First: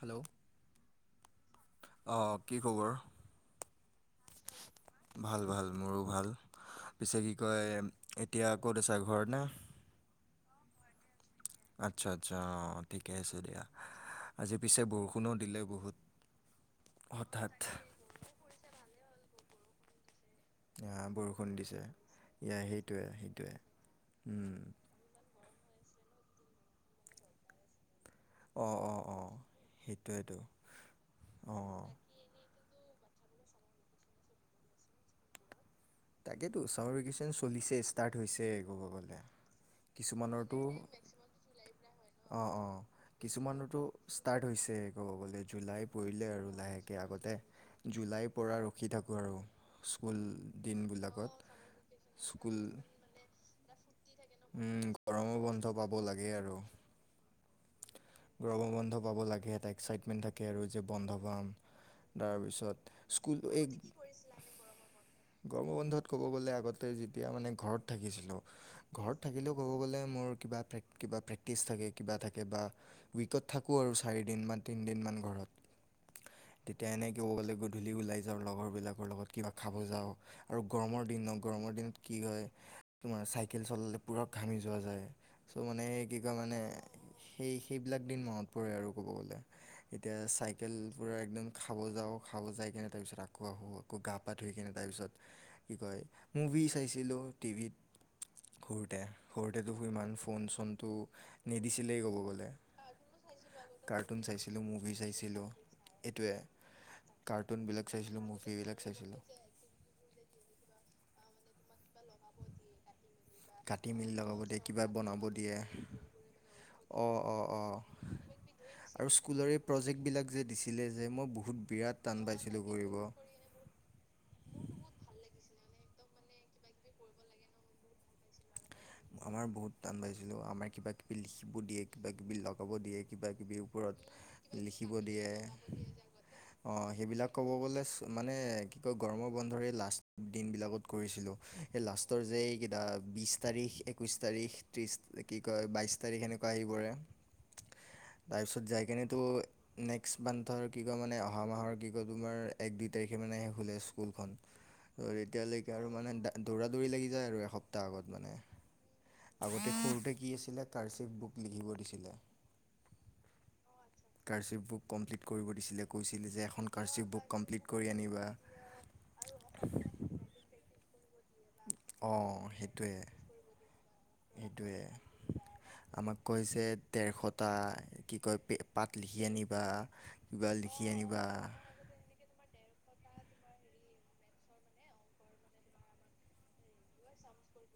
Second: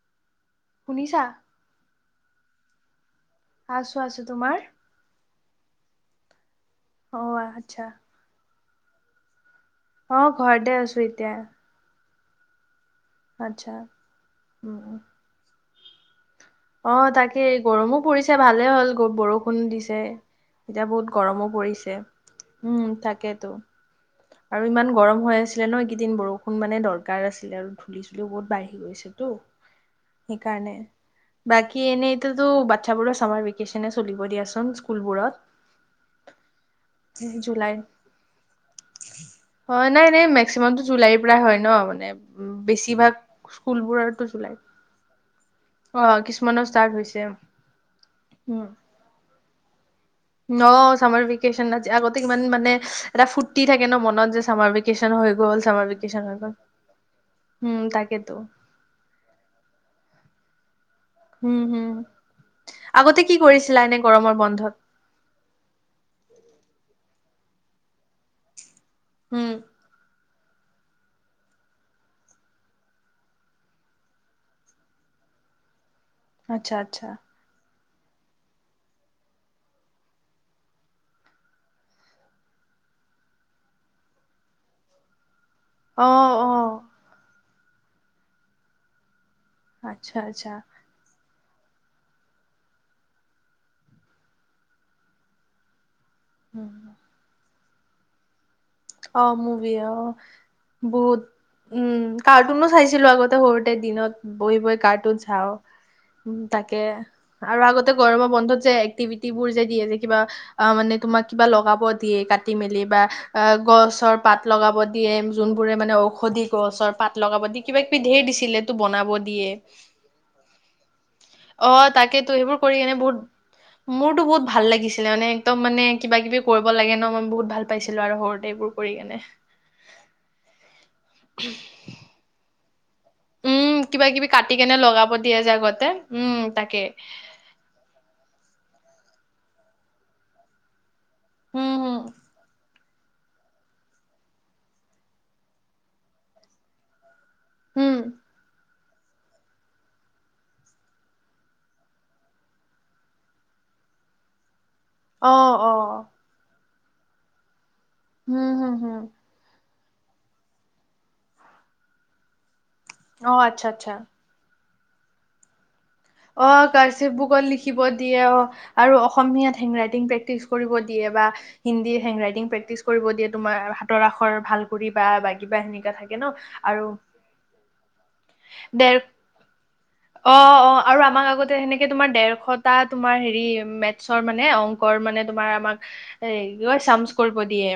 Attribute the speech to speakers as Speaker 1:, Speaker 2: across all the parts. Speaker 1: Hello
Speaker 2: শুনিছা?
Speaker 1: অ কি খবৰ?
Speaker 2: আছো আছো, তোমাৰ?
Speaker 1: ভাল ভাল মোৰো ভাল, পিছে কি
Speaker 2: অ'
Speaker 1: কয়
Speaker 2: আচ্ছা।
Speaker 1: এতিয়া ক'ত আছা ঘৰত নে?
Speaker 2: অ ঘৰতে আছো এতিয়া।
Speaker 1: আচ্ছা আচ্ছা অঁ ঠিকে আছে দিয়া,
Speaker 2: আচ্ছা।
Speaker 1: আজি
Speaker 2: উম,
Speaker 1: পিছে
Speaker 2: উম।
Speaker 1: বৰষুণো দিলে বহুত।
Speaker 2: অ
Speaker 1: হঠাৎ
Speaker 2: তাকেই, গৰমো পৰিছে ভালে হ'ল বৰষুণো দিছে। এতিয়া
Speaker 1: আ,
Speaker 2: বহুত গৰমো
Speaker 1: বৰষুণ দিছে
Speaker 2: পৰিছে,
Speaker 1: ইয়া
Speaker 2: উম
Speaker 1: সেইটোৱে
Speaker 2: তাকেটো
Speaker 1: সেইটোৱে
Speaker 2: আৰু ইমান গৰম হৈ আছে। ছিলে নহয় এই কেইদিন বৰষুণ মানে দৰকাৰ আছিলে আৰু। ধূলি-চুলিও বহুত
Speaker 1: অঁ
Speaker 2: বাঢ়ি
Speaker 1: অঁ অঁ
Speaker 2: গৈছেতো
Speaker 1: সেইটোৱেতো
Speaker 2: সেইকাৰণে। বাকী
Speaker 1: অঁ
Speaker 2: এনেইটোতো বাচ্ছাবোৰৰ চামাৰ ভেকেচনেই চলিব দিয়াচোন স্কুলবোৰত।
Speaker 1: তাকেতো ছামাৰ ভেকেশচন চলিছে
Speaker 2: জুলাইত
Speaker 1: ষ্টাৰ্ট হৈছে ক'ব গ'লে।
Speaker 2: হয় নাই নাই
Speaker 1: কিছুমানৰটো
Speaker 2: মেক্সিমামটো জুলাইৰ পৰাই হয় ন মানে
Speaker 1: অ
Speaker 2: উম,
Speaker 1: অ
Speaker 2: বেছিভাগ
Speaker 1: কিছুমানৰটো
Speaker 2: স্কুলবোৰতো
Speaker 1: ষ্টাৰ্ট
Speaker 2: জুলাইত
Speaker 1: হৈছে। ক'ব গ'লে জুলাই
Speaker 2: অ
Speaker 1: পৰিলে আৰু
Speaker 2: কিছুমানৰ ষ্টাৰ্ট
Speaker 1: লাহেকে
Speaker 2: হৈছে
Speaker 1: আগতে জুলাই পৰাৰ ৰখি খি থাকো আৰু স্কুল
Speaker 2: অ চামাৰ
Speaker 1: দিনবিলাকত
Speaker 2: ভীকেশচন আজি আগতে কিমান
Speaker 1: স্কুল
Speaker 2: মানে এটা ফূৰ্তি থাকে ন মনত যে চামাৰ
Speaker 1: উম,
Speaker 2: ভেকেশ্যন হৈ
Speaker 1: গৰমৰ বন্ধ
Speaker 2: গ'ল চামাৰ
Speaker 1: পাব লাগে
Speaker 2: ভেকেশ্যন হৈ গ'ল।
Speaker 1: আৰু
Speaker 2: উম তাকেতো
Speaker 1: গৰমৰ বন্ধ পাব লাগে এটা এক্সাইটমেণ্ট থাকে আৰু যে বন্ধ অ
Speaker 2: উম হম
Speaker 1: তাৰ পিছত
Speaker 2: আগতে কি
Speaker 1: স্কুল এই
Speaker 2: কৰিছিলা এনে গৰমৰ বন্ধত
Speaker 1: গৰমৰ বন্ধত ক'ব গ'লে আগতে যেতিয়া মানে ঘৰত থাকিছিলো ঘৰত
Speaker 2: উম
Speaker 1: থাকিলেও ক'ব গ'লে মোৰ কিবা প্ৰে কিবা প্ৰেক্টিছ থাকে, কিবা থাকে কিবে উইকত থাকো আৰু চাৰিদিনমান তিনিদিনমান ঘৰত।
Speaker 2: আচ্ছা
Speaker 1: তেতিয়া
Speaker 2: আচ্ছা
Speaker 1: এনেই ক'ব গ'লে গধূলি ওলাই যাওঁ লগৰবিলাকৰ লগত কিবা খাব যাওঁ। আৰু গৰমৰ দিন ন গৰমৰ দিনত কি হয় তোমাৰ চাইকেল চলালে পূৰা ঘামি যোৱা যায়। চ' মানে
Speaker 2: অ
Speaker 1: কি কয়
Speaker 2: অ
Speaker 1: মানে সেই সেইবিলাক দিন মাহত পৰে আৰু ক'ব গ'লে।
Speaker 2: আচ্ছা
Speaker 1: এতিয়া
Speaker 2: আচ্ছা
Speaker 1: চাইকেল পুৰা একদম খাব যাওঁ খাব যাই কেনে তাৰপিছত আকৌ আহো আকৌ গা-পা ধুই কিনে তাৰপিছত কি কয় মুভি
Speaker 2: উম,
Speaker 1: চাইছিলো টিভিত ঘৰত।
Speaker 2: অ মুভি অ বহুত
Speaker 1: নিদিছিলেই
Speaker 2: উম
Speaker 1: ক'ব গ'লে
Speaker 2: কাৰ্টুনো চাইছিলো আগতে সৰুতে দিনত
Speaker 1: কাৰ্টুন
Speaker 2: বঢ়ি
Speaker 1: চাইছিলোঁ
Speaker 2: বঢ়ি
Speaker 1: মুভি
Speaker 2: কাৰ্টুন
Speaker 1: চাইছিলোঁ
Speaker 2: চাওঁ।
Speaker 1: এইটোৱে
Speaker 2: উম তাকে। আৰু
Speaker 1: কাৰ্টুনবিলাক
Speaker 2: আগতে
Speaker 1: চাইছিলোঁ
Speaker 2: গৰমৰ বন্ধত যে
Speaker 1: মুভিবিলাক চাইছিলোঁ
Speaker 2: এক্টিভিটিবোৰ বোৰ যে দিয়ে যে কিবা আ মানে তোমাক কিবা লগাব দিয়ে কাটি মেলি বা আ
Speaker 1: কাটি মিল
Speaker 2: গছৰ পাত লগাব
Speaker 1: কিবা
Speaker 2: দিয়ে
Speaker 1: বনাব
Speaker 2: যোনবোৰে মানে ঔষধি গছৰ পাত
Speaker 1: অঁ অঁ
Speaker 2: লগাব দিয়ে
Speaker 1: অঁ
Speaker 2: কিবাকি কিবি ধেৰ দিছিলে তো বনাব
Speaker 1: আৰু স্কুলৰ
Speaker 2: দিয়ে।
Speaker 1: এই প্ৰজেক্টবিলাক যে দিছিলে যে মই বহুত
Speaker 2: অ
Speaker 1: বিৰাট টান
Speaker 2: তাকেতো সেইবোৰ
Speaker 1: পাইছিলোঁ
Speaker 2: কৰি
Speaker 1: কৰিব
Speaker 2: কেনে বহুত [inaudible] মোৰটো বহুত ভাল লাগিছিলে মানে একদম মানে কিবা কিবি কৰিব লাগে ন মই বহুত ভাল পাইছিলো আৰু সৰু
Speaker 1: আমাৰ বহুত টান পাইছিলো আমাৰ কিব কিবি লিখিব দিয়ে, কিব কিবি লগাব দিয়ে কিবা কিবিৰ
Speaker 2: উম
Speaker 1: ওপৰত
Speaker 2: কিবা কিবি কাটি কেনে
Speaker 1: লিখিব
Speaker 2: লগাব
Speaker 1: দিয়ে।
Speaker 2: যে আগতে উম
Speaker 1: অ,
Speaker 2: তাকে
Speaker 1: সেইবিলাক ক'ব গ'লে মানে কি কয় গৰমৰ বন্ধৰ এই লাষ্ট দিনবিলাকত কৰিছিলো।
Speaker 2: উম
Speaker 1: এই
Speaker 2: হম
Speaker 1: লাষ্টৰ যে এইকিটা বিশ বিশ তাৰিখ, একৈশ তাৰিখ, ত্ৰিছ কি কয় বাইশ তাৰিখ সেনেকুৱা আহি পৰে।
Speaker 2: হম
Speaker 1: তাৰপিছত যাই কেনেটো নেক্সট মান্থৰ কি কয় মানে অহা মাহৰ কি কয় তোমাৰ এক দুই তাৰিখে মানে খোলে স্কুলখন।
Speaker 2: [inaudible]
Speaker 1: ত'
Speaker 2: অ
Speaker 1: তেতিয়ালৈকে আৰু মানে দৌৰা-দৌৰি লাগি যায় আৰু এসপ্তাহ আগত। মানে
Speaker 2: হুম হুম হুম।
Speaker 1: আগতে সৰুতে কি আছিলে কাৰচিপ বুক লিখিব দিছিলে।
Speaker 2: অ আচ্ছা আচ্ছা।
Speaker 1: কাৰশ্বিপ বুক কম্লিট কৰিব দিছিলে। কৈছিলে যে
Speaker 2: অ
Speaker 1: এখন কাৰ্চিভ
Speaker 2: কাৰচিপ
Speaker 1: বুক
Speaker 2: বুকত
Speaker 1: কমপ্লিট
Speaker 2: লিখিব
Speaker 1: কৰি
Speaker 2: দিয়ে
Speaker 1: আনিবা
Speaker 2: অ আৰু অসমীয়াত হেণ্ড ৰাইটিং প্ৰেক্টিচ কৰিব দিয়ে বা হিন্দীৰ
Speaker 1: অঁ
Speaker 2: হেন্দৰাইটিং প্ৰেকটিছ
Speaker 1: সেইটোৱে
Speaker 2: কৰিব দিয়ে তোমাৰ আৰু হা
Speaker 1: সেইটোৱে
Speaker 2: থাকে
Speaker 1: আমাক
Speaker 2: ন
Speaker 1: কৈছে
Speaker 2: আৰু
Speaker 1: ডেৰশটা কি কয়
Speaker 2: দেৰ
Speaker 1: পাত লিখি আনিবা
Speaker 2: অ
Speaker 1: কিবা
Speaker 2: অ
Speaker 1: লিখি
Speaker 2: আৰু আমাক
Speaker 1: আনিবা।
Speaker 2: আগতে সেনেকে তোমাৰ ডেৰশটা তোমাৰ হেৰি মেথছৰ মানে অংকৰ মানে তোমাৰ আমাক হেৰি কি কয় চামচ কৰিব দিয়ে।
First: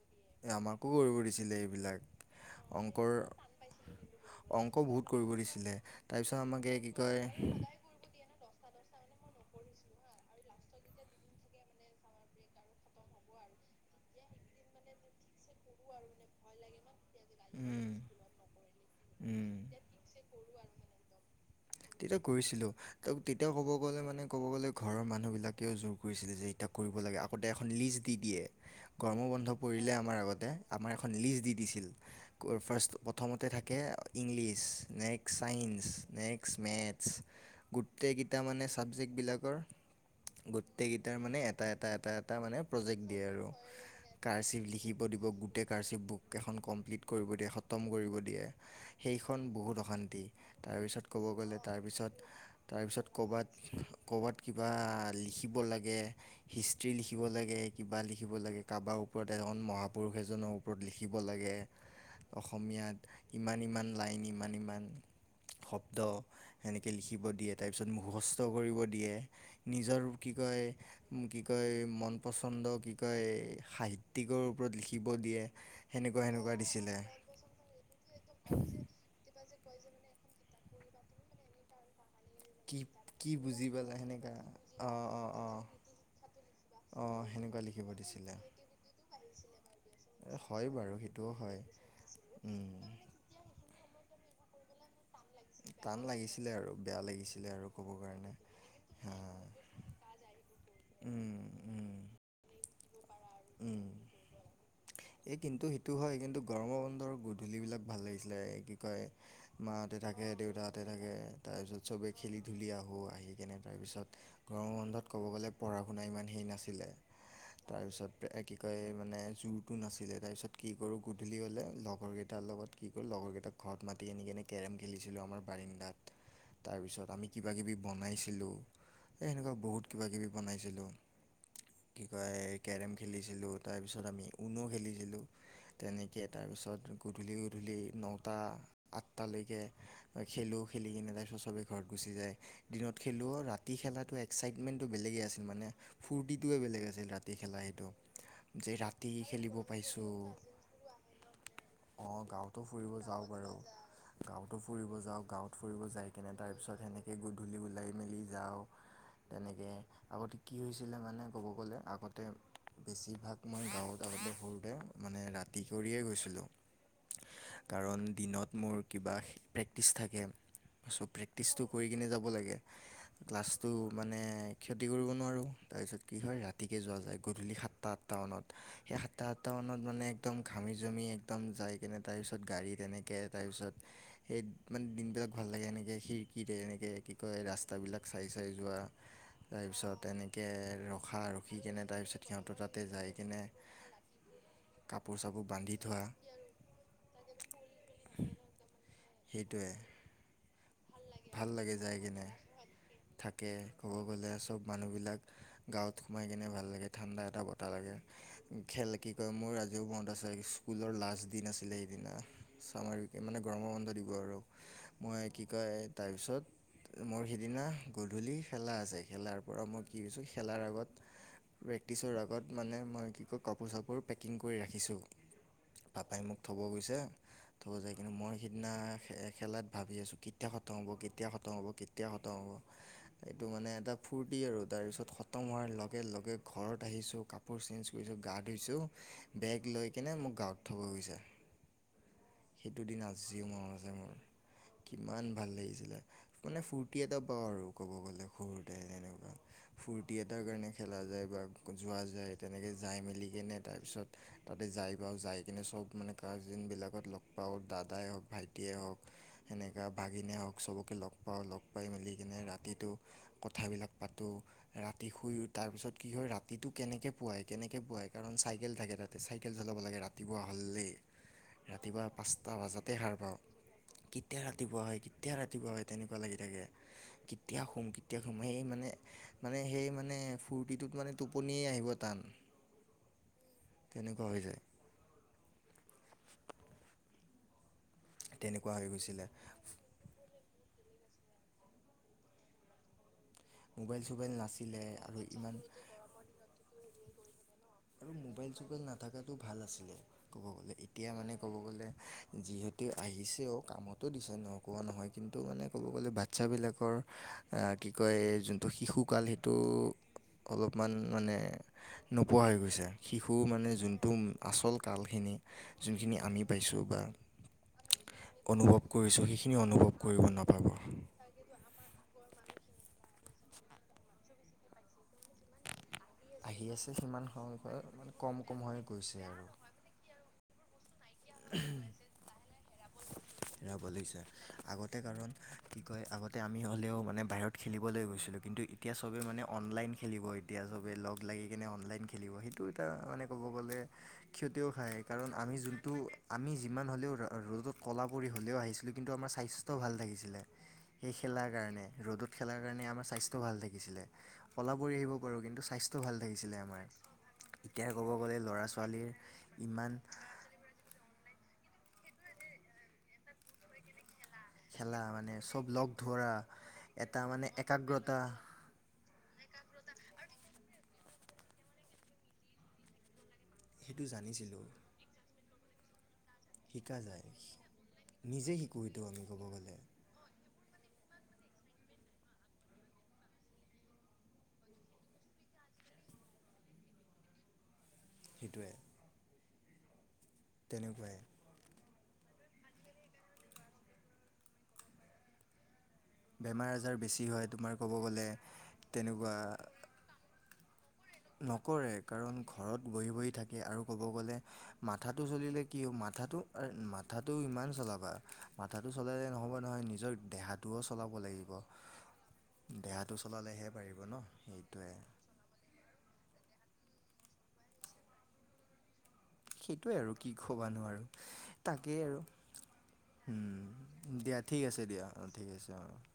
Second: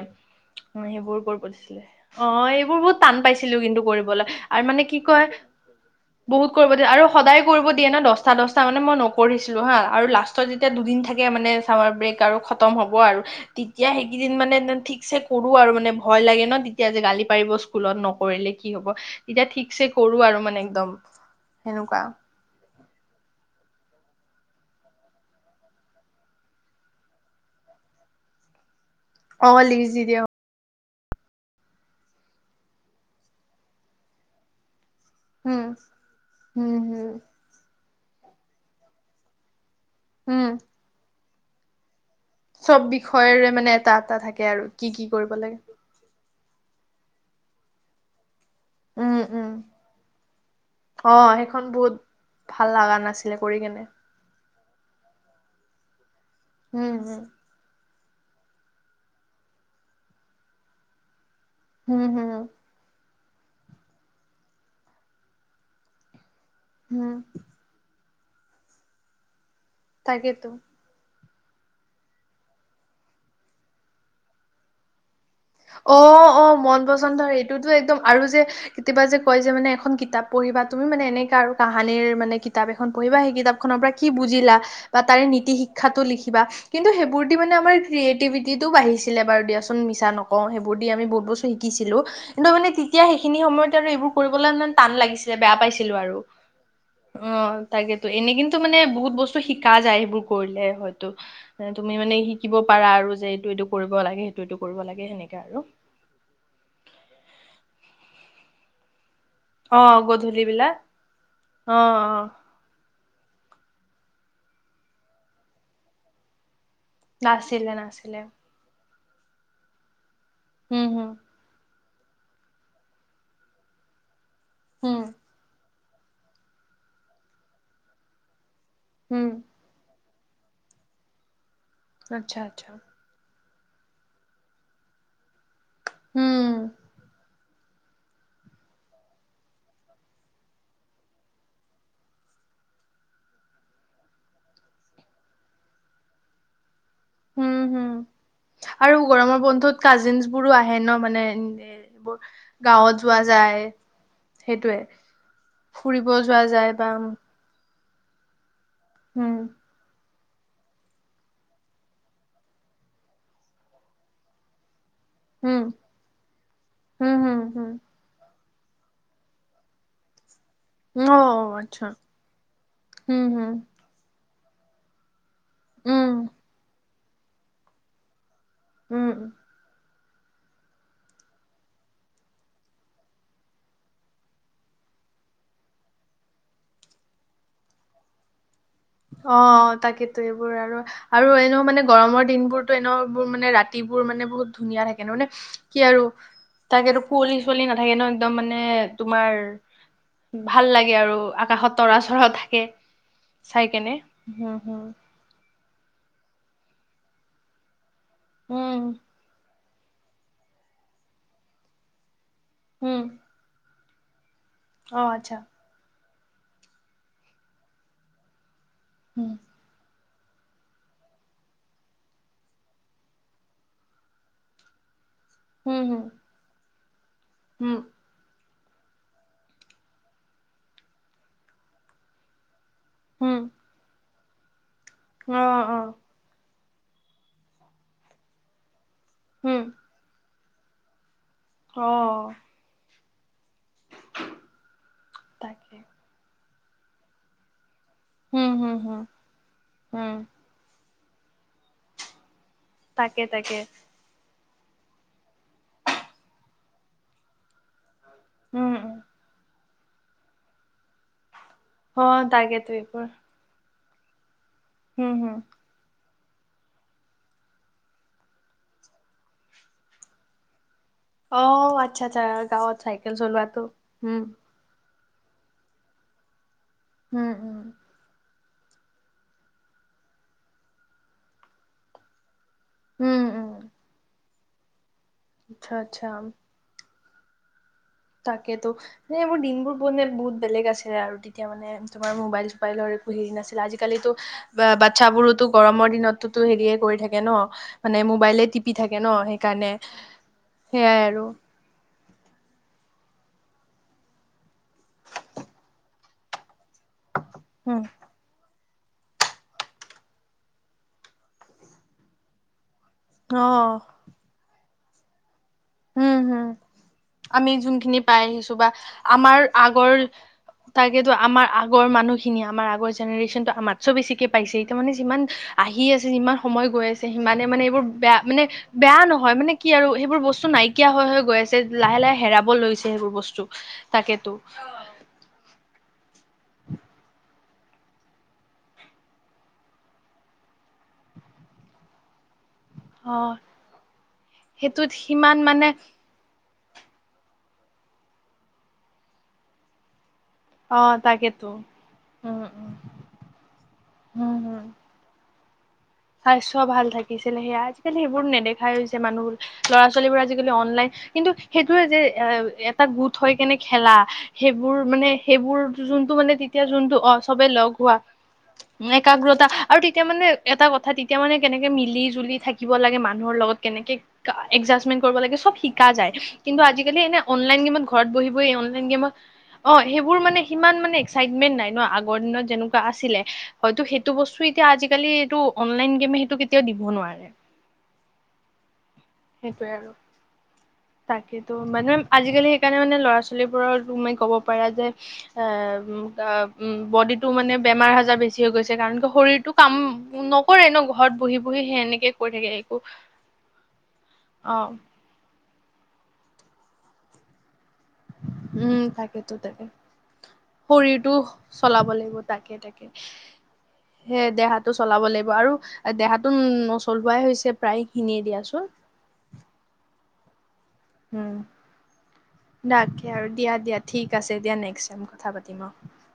Speaker 1: এ, আমাকো
Speaker 2: সেইবোৰ কৰিব দিছিলে
Speaker 1: এইবিলাক
Speaker 2: অ এইবোৰ বহুত টান
Speaker 1: অংকৰ
Speaker 2: পাইছিলো কিন্তু কৰিবলৈ। আৰু
Speaker 1: অংক
Speaker 2: মানে কি
Speaker 1: বহুত
Speaker 2: কয়
Speaker 1: কৰিব দিছিলে তাৰপিছত
Speaker 2: বহুত
Speaker 1: আমাকে
Speaker 2: কৰিব দি
Speaker 1: কি
Speaker 2: আৰু
Speaker 1: কয়
Speaker 2: সদায় কৰিব ন দহটা দহটা মানে মই নকৰিছিলো হা আৰু লাষ্টত যেতিয়া দুদিন থাকে মানে চাৱাৰ ব্ৰেক আৰু খতম ম হ'ব আৰু তেতিয়া সেইকেইদিন মানে ঠিকছে কৰো আৰু মানে ভয় লাগে ন। এতিয়া যে গালি পাৰিব
Speaker 1: উম
Speaker 2: স্কুলত নকৰিলে কি হ'ব
Speaker 1: উম
Speaker 2: তেতিয়া ঠিকছে কৰো আৰু মানে একদম। তেনেকুৱা আৰু।
Speaker 1: তেতিয়া কৰিছিলোঁ। তেতিয়া ক'ব গ'লে মানে ক'ব গ'লে মানে ঘৰৰ মানুহ বিলাকেও জোৰ কৰিছিলে যে এতিয়া কৰিব লাগে বুলি। সদায় এখন লিষ্ট দি দিয়ে গৰমৰ বন্ধ
Speaker 2: অ
Speaker 1: পৰিলে
Speaker 2: লিষ্ট দি
Speaker 1: আমাৰ
Speaker 2: দিয়া
Speaker 1: আগতে, আমাৰ এখন লিষ্ট দি দিছিল ফাৰ্ষ্ট প্ৰথমতে থাকে ইংলিছ নেক্সট নেক্স
Speaker 2: উম
Speaker 1: ছাইস নেক্সট
Speaker 2: হম
Speaker 1: মেথছ
Speaker 2: হম
Speaker 1: গোটেইকেইটা মানে ছাবজেক্টবিলাকৰ
Speaker 2: উম
Speaker 1: গোটেইকেইটাৰ মানে এটা এটা এটা এটা এটা মানে
Speaker 2: চব
Speaker 1: প্ৰজেক্ট দিয়ে আৰু
Speaker 2: বিষয়ৰে মানে এটা এটা
Speaker 1: কাৰ
Speaker 2: থাকে আৰু
Speaker 1: চিফ
Speaker 2: কি
Speaker 1: লিখিব
Speaker 2: কি
Speaker 1: দিব
Speaker 2: কৰিব লাগে
Speaker 1: গোটেই কাৰশ্বিপ বুক কিখন কমপ্লিট কৰিব দিয়ে খতম কৰিব দিয়ে।
Speaker 2: উম
Speaker 1: সেইখন
Speaker 2: উম
Speaker 1: বহুত অশান্তি
Speaker 2: অ
Speaker 1: তাৰপিছত ক'ব গ'লে
Speaker 2: সেইখন বহুত
Speaker 1: তাৰপিছত
Speaker 2: ভাল লগা
Speaker 1: তাৰপিছত
Speaker 2: নাছিলে কৰি কেনে
Speaker 1: ক'ৰবাত ক'ৰবাত কিবা লিখিব লাগে
Speaker 2: উম
Speaker 1: হিষ্ট্ৰী
Speaker 2: হম
Speaker 1: লিখিব লাগে কিবা লিখিব লাগে কাৰোবাৰ ওপৰত এখন মহাপুৰুষ এজনৰ ওপৰত লিখিব লাগে।
Speaker 2: হম হম
Speaker 1: অসমীয়াত ইমান ইমান লাইন ইমান ইমান শব্দ সেনেকৈ
Speaker 2: হম
Speaker 1: লিখিব দিয়ে তাৰপিছত মুখস্থ কৰিব দিয়ে। নিজৰ কি
Speaker 2: তাকেতো
Speaker 1: কয় কি কয় মন পচন্দ কি কয় সাহিত্যিকৰ ওপৰত লিখিব দিয়ে।
Speaker 2: অ
Speaker 1: সেনেকুৱা
Speaker 2: অ
Speaker 1: সেনেকুৱা
Speaker 2: মন
Speaker 1: দিছিলে
Speaker 2: পচন্দ এইটোতো একদম আৰু যে কেতিবা যে কয় যে মানে এখন কিতাপ পঢ়িবা তুমি মানে এনেকা আৰু কাহানিৰ মানে কিতাপ
Speaker 1: কি
Speaker 2: এখন পঢ়িবা সেই
Speaker 1: কি বুজি
Speaker 2: কিতাপখনৰ পৰা
Speaker 1: পালে
Speaker 2: কি
Speaker 1: সেনেকুৱা
Speaker 2: বুজিলা বা
Speaker 1: অঁ
Speaker 2: তাৰে
Speaker 1: অঁ
Speaker 2: নীতি
Speaker 1: অঁ
Speaker 2: শিক্ষাতটো লিখিবা কিন্তু সেইবোৰ
Speaker 1: অঁ
Speaker 2: দি মানে
Speaker 1: সেনেকুৱা
Speaker 2: আমাৰ
Speaker 1: লিখিব দিছিলে
Speaker 2: ক্ৰিয়েটিভিটিটো বাঢ়িছিলে বাৰু দিয়াচোন মিছা
Speaker 1: এ,
Speaker 2: নকওঁ।
Speaker 1: হয়
Speaker 2: সেইবোৰ দি
Speaker 1: বাৰু
Speaker 2: আমি বহুত
Speaker 1: সেইটোও
Speaker 2: বস্তু
Speaker 1: হয়
Speaker 2: শিকিছিলো কিন্তু মানে
Speaker 1: উম,
Speaker 2: তেতিয়া সেইখিনি সময়ত আৰু এইবোৰ কৰিবলে ইমান টান লাগিছিলে বেয়া পাইছিলোঁ
Speaker 1: টান
Speaker 2: আৰু
Speaker 1: লাগিছিলে আৰু বেয়া
Speaker 2: অ
Speaker 1: লাগিছিলে আৰু ক'ব
Speaker 2: তাকেতো
Speaker 1: কাৰণে
Speaker 2: এনেই কিন্তু মানে বহুত
Speaker 1: হা
Speaker 2: বস্তু শিকা যায় সেইবোৰ কৰিলে হয়তো
Speaker 1: উম
Speaker 2: তুমি
Speaker 1: উম
Speaker 2: মানে শিকিব পাৰা আৰু যে এইটো এইটো কৰিব
Speaker 1: উম
Speaker 2: লাগে লাগে সেইটো সেইটো কৰিব লাগে সেনেকে।
Speaker 1: এই
Speaker 2: আৰু
Speaker 1: কিন্তু সেইটো হয় কিন্তু গৰম বন্ধৰ গধূলিবিলাক ভাল লাগিছিলে কি কয় মাঁ
Speaker 2: অ
Speaker 1: সতে থাকে
Speaker 2: গধূলি বিলাক
Speaker 1: দেউতাহঁতে থাকে
Speaker 2: অ
Speaker 1: তাৰপিছত চবে
Speaker 2: অ
Speaker 1: খেলি গধূলি আহোঁ আহি কেনে তাৰপিছত গৰমৰ বন্ধত ক'ব গ'লে পঢ়া শুনা ইমান হেৰি নাছিলে।
Speaker 2: নাছিলে নাছিলে
Speaker 1: তাৰপিছত কি কয় মানে জোৰটো নাছিলে তাৰপিছত কি
Speaker 2: উম
Speaker 1: কৰোঁ
Speaker 2: হুম
Speaker 1: গধূলি হ'লে লগৰ কেইটাৰ লগত কি কৰোঁ লগৰ কেইটাক ঘৰত মাতি আনি কিনি কেৰম
Speaker 2: হুম
Speaker 1: খেলিছিলোঁ আমাৰ বাৰিন্দাত তাৰপিছত কিবা কিবি বনাইছিলোঁ।
Speaker 2: হুম
Speaker 1: এই সেনেকুৱা বহুত কিবা কিবি বনাইছিলোঁ কি কয়
Speaker 2: আচ্ছা আচ্ছা
Speaker 1: কেৰেম খেলিছিলোঁ তাৰপিছত আমি ঊনো খেলিছিলোঁ তেনেকৈ
Speaker 2: উম
Speaker 1: তাৰপিছত গধূলি গধূলি নটা আঠটা লৈকে খেলোঁ খেলি কিনে তাৰপিছত চবেই ঘৰত গুচি যায়। দিনত খেলোঁ ৰাতি খেলাটো এক্সাইটমেণ্টটো বেলেগেই আছিল মানে ফূৰ্তিটোৱে বেলেগ আছিল ৰাতি। দেখা
Speaker 2: হুম
Speaker 1: নাই সেইটো
Speaker 2: হুম
Speaker 1: যে
Speaker 2: আৰু
Speaker 1: ৰাত ই
Speaker 2: গৰমৰ
Speaker 1: খেলিব
Speaker 2: বন্ধত
Speaker 1: পাইছোঁ
Speaker 2: কাজিনচ বোৰো আহে ন মানে
Speaker 1: অ
Speaker 2: এইবোৰ
Speaker 1: গাঁৱতো ফুৰিব
Speaker 2: গাঁৱত যোৱা
Speaker 1: যাওঁ বাৰু
Speaker 2: যায়
Speaker 1: গাঁৱতো
Speaker 2: সেইটোয়ে
Speaker 1: ফুৰিব যাওঁ গাঁৱত ফুৰিব যায় কিনে
Speaker 2: যোৱা যায়
Speaker 1: তাৰপিছত
Speaker 2: বা
Speaker 1: সেনেকে গধূলি ওলাই মেলি যাওঁ
Speaker 2: উম
Speaker 1: তেনেকে আগতে কি হৈছিলে মানে ক'ব গ'লে আগতে বেছিভাগ মই গাঁৱত আগতে সৰুতে মানে ৰাতি
Speaker 2: উম
Speaker 1: কৰিয়ে গৈছিলোঁ
Speaker 2: হুম হুম হুম
Speaker 1: কাৰণ দিনত মোৰ কিবা প্ৰেক্টিছ থাকে চ‌
Speaker 2: অ
Speaker 1: প্ৰেক্টিছটো
Speaker 2: আচ্ছা
Speaker 1: কৰি কিনে যাব লাগে
Speaker 2: উম হুম
Speaker 1: ক্লাছটো মানে ক্ষতি কৰিব নোৱাৰোঁ তাৰপিছত
Speaker 2: উম
Speaker 1: কি হয় ৰাতিকে যোৱা যায় গধূলি সাতটা আঠতা মানত সেই
Speaker 2: উম
Speaker 1: সাতটা আঠটা মানত মানে একদম ঘামি জামি একদম যাই কিনে তাৰপিছত গাড়ী তেনেকে তাৰপিছত সেই মানে দিনবিলাক ভাল লাগে এনেকে খিৰিকীৰে এনেকে কি কয় ৰাস্তাবিলাক চাই চাই যোৱা
Speaker 2: অ
Speaker 1: তাৰপিছত
Speaker 2: তাকেইতো
Speaker 1: এনেকৈ
Speaker 2: এইবোৰ আৰু
Speaker 1: ৰখা
Speaker 2: আৰু
Speaker 1: ৰখি
Speaker 2: এনেও
Speaker 1: কেনে
Speaker 2: মানে
Speaker 1: তাৰপিছত
Speaker 2: গৰমৰ দিন
Speaker 1: সিহঁতৰ
Speaker 2: বোৰতো
Speaker 1: তাতে
Speaker 2: এনেও
Speaker 1: যাই
Speaker 2: এইবোৰ
Speaker 1: কিনে
Speaker 2: মানে ৰাতি ৰাতি বোৰ মানে বহুত ধুনীয়া থাকে
Speaker 1: কাপোৰ
Speaker 2: মানে
Speaker 1: চাপোৰ বান্ধি
Speaker 2: কি
Speaker 1: থোৱা
Speaker 2: আৰু তাকেটো কুৱলি চুৱলি নাথাকে ন একদম মানে তোমাৰ
Speaker 1: সেইটোৱে
Speaker 2: ভাল লাগে আৰু
Speaker 1: ভাল লাগে
Speaker 2: আকাশত তৰা
Speaker 1: যাই কিনে
Speaker 2: চৰা থাকে
Speaker 1: থাকে
Speaker 2: চাই কেনে
Speaker 1: ক'ব গ'লে
Speaker 2: হম
Speaker 1: চব
Speaker 2: হম
Speaker 1: মানুহবিলাক গাঁৱত সোমাই কিনে ভাল লাগে ঠাণ্ডা এটা বতাহ লাগে
Speaker 2: উম
Speaker 1: খেল কি কয় মোৰ আজিও মনত আছে স্কুলৰ লাষ্ট দিন আছিলে সেইদিনা চামাৰ
Speaker 2: উম
Speaker 1: মানে গৰমৰ বন্ধ দিব আৰু
Speaker 2: অ
Speaker 1: মই
Speaker 2: আচ্ছা
Speaker 1: কি কয় তাৰপিছত মোৰ সিদিনা গধূলি খেলা আছে
Speaker 2: উম
Speaker 1: খেলাৰ পৰা মই কি কৈছোঁ খেলাৰ আগত প্ৰেক্টিছৰ আগত মানে মই কি কয় কাপোৰ চাপোৰ পেকিং কৰি ৰাখিছোঁ
Speaker 2: হম হম
Speaker 1: পাপাই মোক থ'ব গৈছে থব
Speaker 2: উম
Speaker 1: যায় মানে মই সিদিনা খেলাত ভাবি আছোঁ কেতিয়া খতম হ'ব কেতিয়া খতম হ'ব কেতিয়া খতম হ'ব
Speaker 2: হম
Speaker 1: সেইটো মানে এটা ফূৰ্তি আৰু তাৰপিছত
Speaker 2: অ
Speaker 1: খতম হোৱাৰ
Speaker 2: অ
Speaker 1: লগে লগে ঘৰত আহিছোঁ কাপোৰ চেঞ্জ কৰিছোঁ গা ধুইছোঁ
Speaker 2: উম
Speaker 1: বেগ লৈ কিনে মোক গাঁৱত থ'ব গৈছে
Speaker 2: অ
Speaker 1: সেইটো দিন আজিও মনত আছে মোৰ কিমান ভাল
Speaker 2: তাকে
Speaker 1: লাগিছিলে মানে ফূৰ্তি এটা কওঁ আৰু ক'ব গ'লে
Speaker 2: উম হম
Speaker 1: সৰুতে
Speaker 2: হম
Speaker 1: তেনেকুৱা
Speaker 2: উম
Speaker 1: ফূৰ্তি এটাৰ কাৰণে খেলা যায় বা যোৱা যাই তেনেকে যাই
Speaker 2: তাকে
Speaker 1: মেলি
Speaker 2: তাকে
Speaker 1: কিনে তাৰপিছত তাতে যাই পাওঁ যাই কিনে চব মানে কাজিন বিলাকক লগ পাওঁ দাদাই হওক
Speaker 2: উম
Speaker 1: ভাইটিয়েই
Speaker 2: উম
Speaker 1: হওক সেনেকা ভাগিনে হওক চবকে লগ পাওঁ লগ পাই
Speaker 2: অ
Speaker 1: মেলি কিনে
Speaker 2: তাকেতো
Speaker 1: ৰাতিটো
Speaker 2: এইবোৰ
Speaker 1: কথাবিলাক পাতোঁ ৰাতি
Speaker 2: হম
Speaker 1: শুই
Speaker 2: হম
Speaker 1: তাৰপিছত কি হয় ৰা ৰাতিটো কেনেকে পোৱাই কেনেকে পোৱাই কাৰণ চাইকেল থাকে তাতে চাইকেল চলাব লাগে ৰাতিপুৱা হ'লেই
Speaker 2: অ', আচ্ছা
Speaker 1: ৰাতিপুৱা
Speaker 2: আচ্ছা
Speaker 1: পাঁচটা
Speaker 2: গাঁৱত
Speaker 1: বজাতে
Speaker 2: চাইকেল
Speaker 1: সাৰ পাওঁ
Speaker 2: চলোৱাটো উম।
Speaker 1: কেতিয়া ৰাতিপুৱা হয় কেতিয়া ৰাতিপুৱা হয় তেনেকুৱা লাগি থাকে
Speaker 2: উম, উম।
Speaker 1: কেতিয়া শুম কেতিয়া শুম সেই মানে মানে সেই মানে ফূৰ্তিটোত মানে টোপনিয়েই আহিব টান
Speaker 2: হুম উম
Speaker 1: তেনেকুৱা হৈ যায়
Speaker 2: আচ্ছা আচ্ছা উম তাকেতো
Speaker 1: তেনেকুৱা হৈ গৈছিলে
Speaker 2: এইবোৰ দিনবোৰ বহুত মানে বহুত বেলেগ আছিলে আৰু তেতিয়া মানে তোমাৰ মোবাইল চোবাইলৰ একো হেৰি নাছিল
Speaker 1: মোবাইল
Speaker 2: আজিকালিতো
Speaker 1: চোবাইল
Speaker 2: বা
Speaker 1: নাছিলে আৰু
Speaker 2: বাচ্ছাবোৰোতো
Speaker 1: ইমান
Speaker 2: গৰমৰ দিনতোটো হেৰিয়ে কৰি থাকে ন মানে
Speaker 1: আৰু
Speaker 2: মোবাইলে
Speaker 1: মোবাইল
Speaker 2: টিপি
Speaker 1: চোবাইল
Speaker 2: থাকে ন
Speaker 1: নাথাকাটো ভাল
Speaker 2: সেইকাৰণে
Speaker 1: আছিলে ক'ব গ'লে
Speaker 2: সেইয়াই
Speaker 1: এতিয়া
Speaker 2: আৰু।
Speaker 1: মানে ক'ব গ'লে যিহেতু আহিছেও কামতো দিছে নকৰা নহয় কিন্তু মানে ক'ব গ'লে বাচ্ছাবিলাকৰ আ'
Speaker 2: উম।
Speaker 1: কি কয় যোনটো শিশুকাল সেইটো অলপমান মান নোপোৱা হৈ গৈছে। শিশুৰ মানে যোনটো আচল কালখিনি যোনখিনি
Speaker 2: হুম,
Speaker 1: আমি
Speaker 2: হুম।
Speaker 1: পাইছোঁ বা
Speaker 2: আমি যোনখিনি পাই আহিছো বা
Speaker 1: অনুভৱ কৰিছোঁ
Speaker 2: আমাৰ
Speaker 1: সেইখিনি অনুভৱ
Speaker 2: আগৰ
Speaker 1: কৰিব নাপাব
Speaker 2: তাকেতো আমাৰ আগ গৰ মানুহখিনি আমাৰ আগৰ জেনেৰেশ্যনটো আমাতছেও বেছিকে পাইছে। এতিয়া মানে যিমান আহি আছে যিমান
Speaker 1: আহি
Speaker 2: সময় গৈ আছে
Speaker 1: সিমান
Speaker 2: সিমানে, মানে
Speaker 1: সংখ্যক
Speaker 2: এইবোৰ বেয়া
Speaker 1: কম
Speaker 2: মানে
Speaker 1: কম হৈ
Speaker 2: বেয়া
Speaker 1: গৈছে
Speaker 2: নহয় মানে। কি আৰু সেইবোৰ বস্তু নাইকিয়া হৈ হৈ গৈ আছে লাহে লাহে, হেৰাব লৈছে সেইবোৰ বস্তু।
Speaker 1: ৰাব লাগিছে
Speaker 2: তাকেতো।
Speaker 1: আগতে কাৰণ কি কয় আগতে আমি হ'লেও মানে বাহিৰত খেলিবলৈ গৈছিলোঁ। কিন্তু এতিয়া চবে মানে অনলাইন খেলিব। এতিয়া চবে লগ লাগি কিনে অনলাইন খেলিব সেই টো। তাৰ
Speaker 2: অ
Speaker 1: মানে ক'ব গ'লে ক্ষতিও
Speaker 2: সেইটোত
Speaker 1: হয়, কাৰণ
Speaker 2: সিমান
Speaker 1: আমি
Speaker 2: মানে
Speaker 1: যোনটো আমি যিমান হ'লেও ৰ'দত ক'লা পৰি হ'লেও আহিছিলোঁ, কিন্তু আমাৰ স্বাস্থ্যও ভাল থাকিছিলে।
Speaker 2: অ
Speaker 1: সেই
Speaker 2: তাকেতো
Speaker 1: খেলাৰ কাৰণে ৰ'দত
Speaker 2: উম
Speaker 1: খেলাৰ
Speaker 2: উম
Speaker 1: কাৰণে আমাৰ স্বাস্থ্যও ভাল থাকিছিলে।
Speaker 2: হম হম
Speaker 1: ক'লা পৰি আহিব পাৰোঁ কিন্তু স্বাস্থ্য ভাল থাকিছিলে
Speaker 2: স্বাস্থ্য
Speaker 1: আমাৰ
Speaker 2: ভাল থাকিছিলে। সেইয়া
Speaker 1: এতিয়া
Speaker 2: আজিকালি
Speaker 1: ক'ব
Speaker 2: সেইবোৰ
Speaker 1: গ'লে ল'ৰা
Speaker 2: নেদেখাই হৈছে
Speaker 1: ছোৱালীৰ
Speaker 2: মানুহবোৰ, ল'ৰা
Speaker 1: ইমান
Speaker 2: ছোৱালীবোৰ আজিকালি আজিকালি অনলাইন, কিন্তু সেইটোয়ে যে এ এটা গোট হৈ কেনে খেলা সেইবোৰ
Speaker 1: খেলা
Speaker 2: মানে সেইবোৰ
Speaker 1: চব লগ
Speaker 2: যোনটো
Speaker 1: ধৰা
Speaker 2: মানে তেতিয়া যোনটো অহ
Speaker 1: এটা
Speaker 2: চবে
Speaker 1: মানে
Speaker 2: লগ হোৱা।
Speaker 1: একাগ্ৰতা
Speaker 2: উম, একাগ্ৰতা আৰু তেতিয়া মানে এটা কথা তেতিয়া মানে কেনেকে মিলি জুলি থাকিব লাগে মানুহৰ লগত কেনেকে
Speaker 1: সেইটো জানিছিলোঁ
Speaker 2: এডজাষ্টমেন্ট কৰিব লাগে শিকা যায়। কিন্তু
Speaker 1: শিকা
Speaker 2: আজিকালি এনে
Speaker 1: যায়
Speaker 2: অনলাইন গে'মত ঘৰত বহি বহি
Speaker 1: নিজে শিকোঁ
Speaker 2: অনলাইন
Speaker 1: সেইটো
Speaker 2: গেমত
Speaker 1: আমি ক'ব গ'লে
Speaker 2: অহ সেই বোৰ মানে সিমান মানে এক্সাইটমেন্ট নাই ন, আগৰ দিনত যেনেকুৱা আছিলে। হয়টো সেইটো বস্তু এতিয়া আজিকালি এইটো অনলাইন গে'মে সেইটো কেতিয়াও দিব নোৱাৰে।
Speaker 1: সেইটোৱে।
Speaker 2: সেইটোৱে আৰু
Speaker 1: তেনেকুৱাই
Speaker 2: তাকে। ত' মানুহে আজিকালি সেইকাৰণে মানে ল'ৰা ছোৱালীবোৰৰ মানে ক'ব পাৰা যে আহ আহ‌
Speaker 1: বেমাৰ
Speaker 2: উম
Speaker 1: আজাৰ
Speaker 2: বডি
Speaker 1: বেছি
Speaker 2: টো
Speaker 1: হয়
Speaker 2: মানে
Speaker 1: তোমাৰ ক'ব
Speaker 2: বেমাৰ আজাৰ
Speaker 1: গ'লে
Speaker 2: বেছি হৈ গৈছে। কাৰণ কি
Speaker 1: তেনেকুৱা
Speaker 2: শৰীৰটো কাম উম নকৰে ন। ঘৰত বহি বহি সেই
Speaker 1: নকৰে।
Speaker 2: এনেকে কৈ
Speaker 1: কাৰণ
Speaker 2: থাকে একো
Speaker 1: ঘৰত বহি বহি থাকি আৰু কব' গ'লে
Speaker 2: অ
Speaker 1: মা থাটো চলিলে কি হ'ব, মাথাটো মাথাটো ইমান চলাবা
Speaker 2: উম
Speaker 1: মাথাটো চলালে
Speaker 2: তাকেতো
Speaker 1: নহ'ব
Speaker 2: তাকে
Speaker 1: নহয় নিজৰ দেহাটোও
Speaker 2: শৰীৰটো
Speaker 1: চলাব লাগিব।
Speaker 2: চলাব লাগিব তাকে তাকে
Speaker 1: দেহাটো চলালেহে পাৰিব ন সেইটোৱে।
Speaker 2: এই দেহাতো নচলোৱাই হৈছে প্ৰায় খিনিয়ে দিয়াচোন।
Speaker 1: সেইটোৱে আৰু কি কবা নো আৰু,
Speaker 2: উম
Speaker 1: তাকেই আৰু।
Speaker 2: তাকে আৰু, দিয়া
Speaker 1: উম,
Speaker 2: দিয়া ঠিক আছে দিয়া
Speaker 1: ঠিক
Speaker 2: নেক্স টাইম
Speaker 1: অঁ
Speaker 2: কথা
Speaker 1: ঠিক
Speaker 2: পাতিম
Speaker 1: আছে অঁ
Speaker 2: আৰু।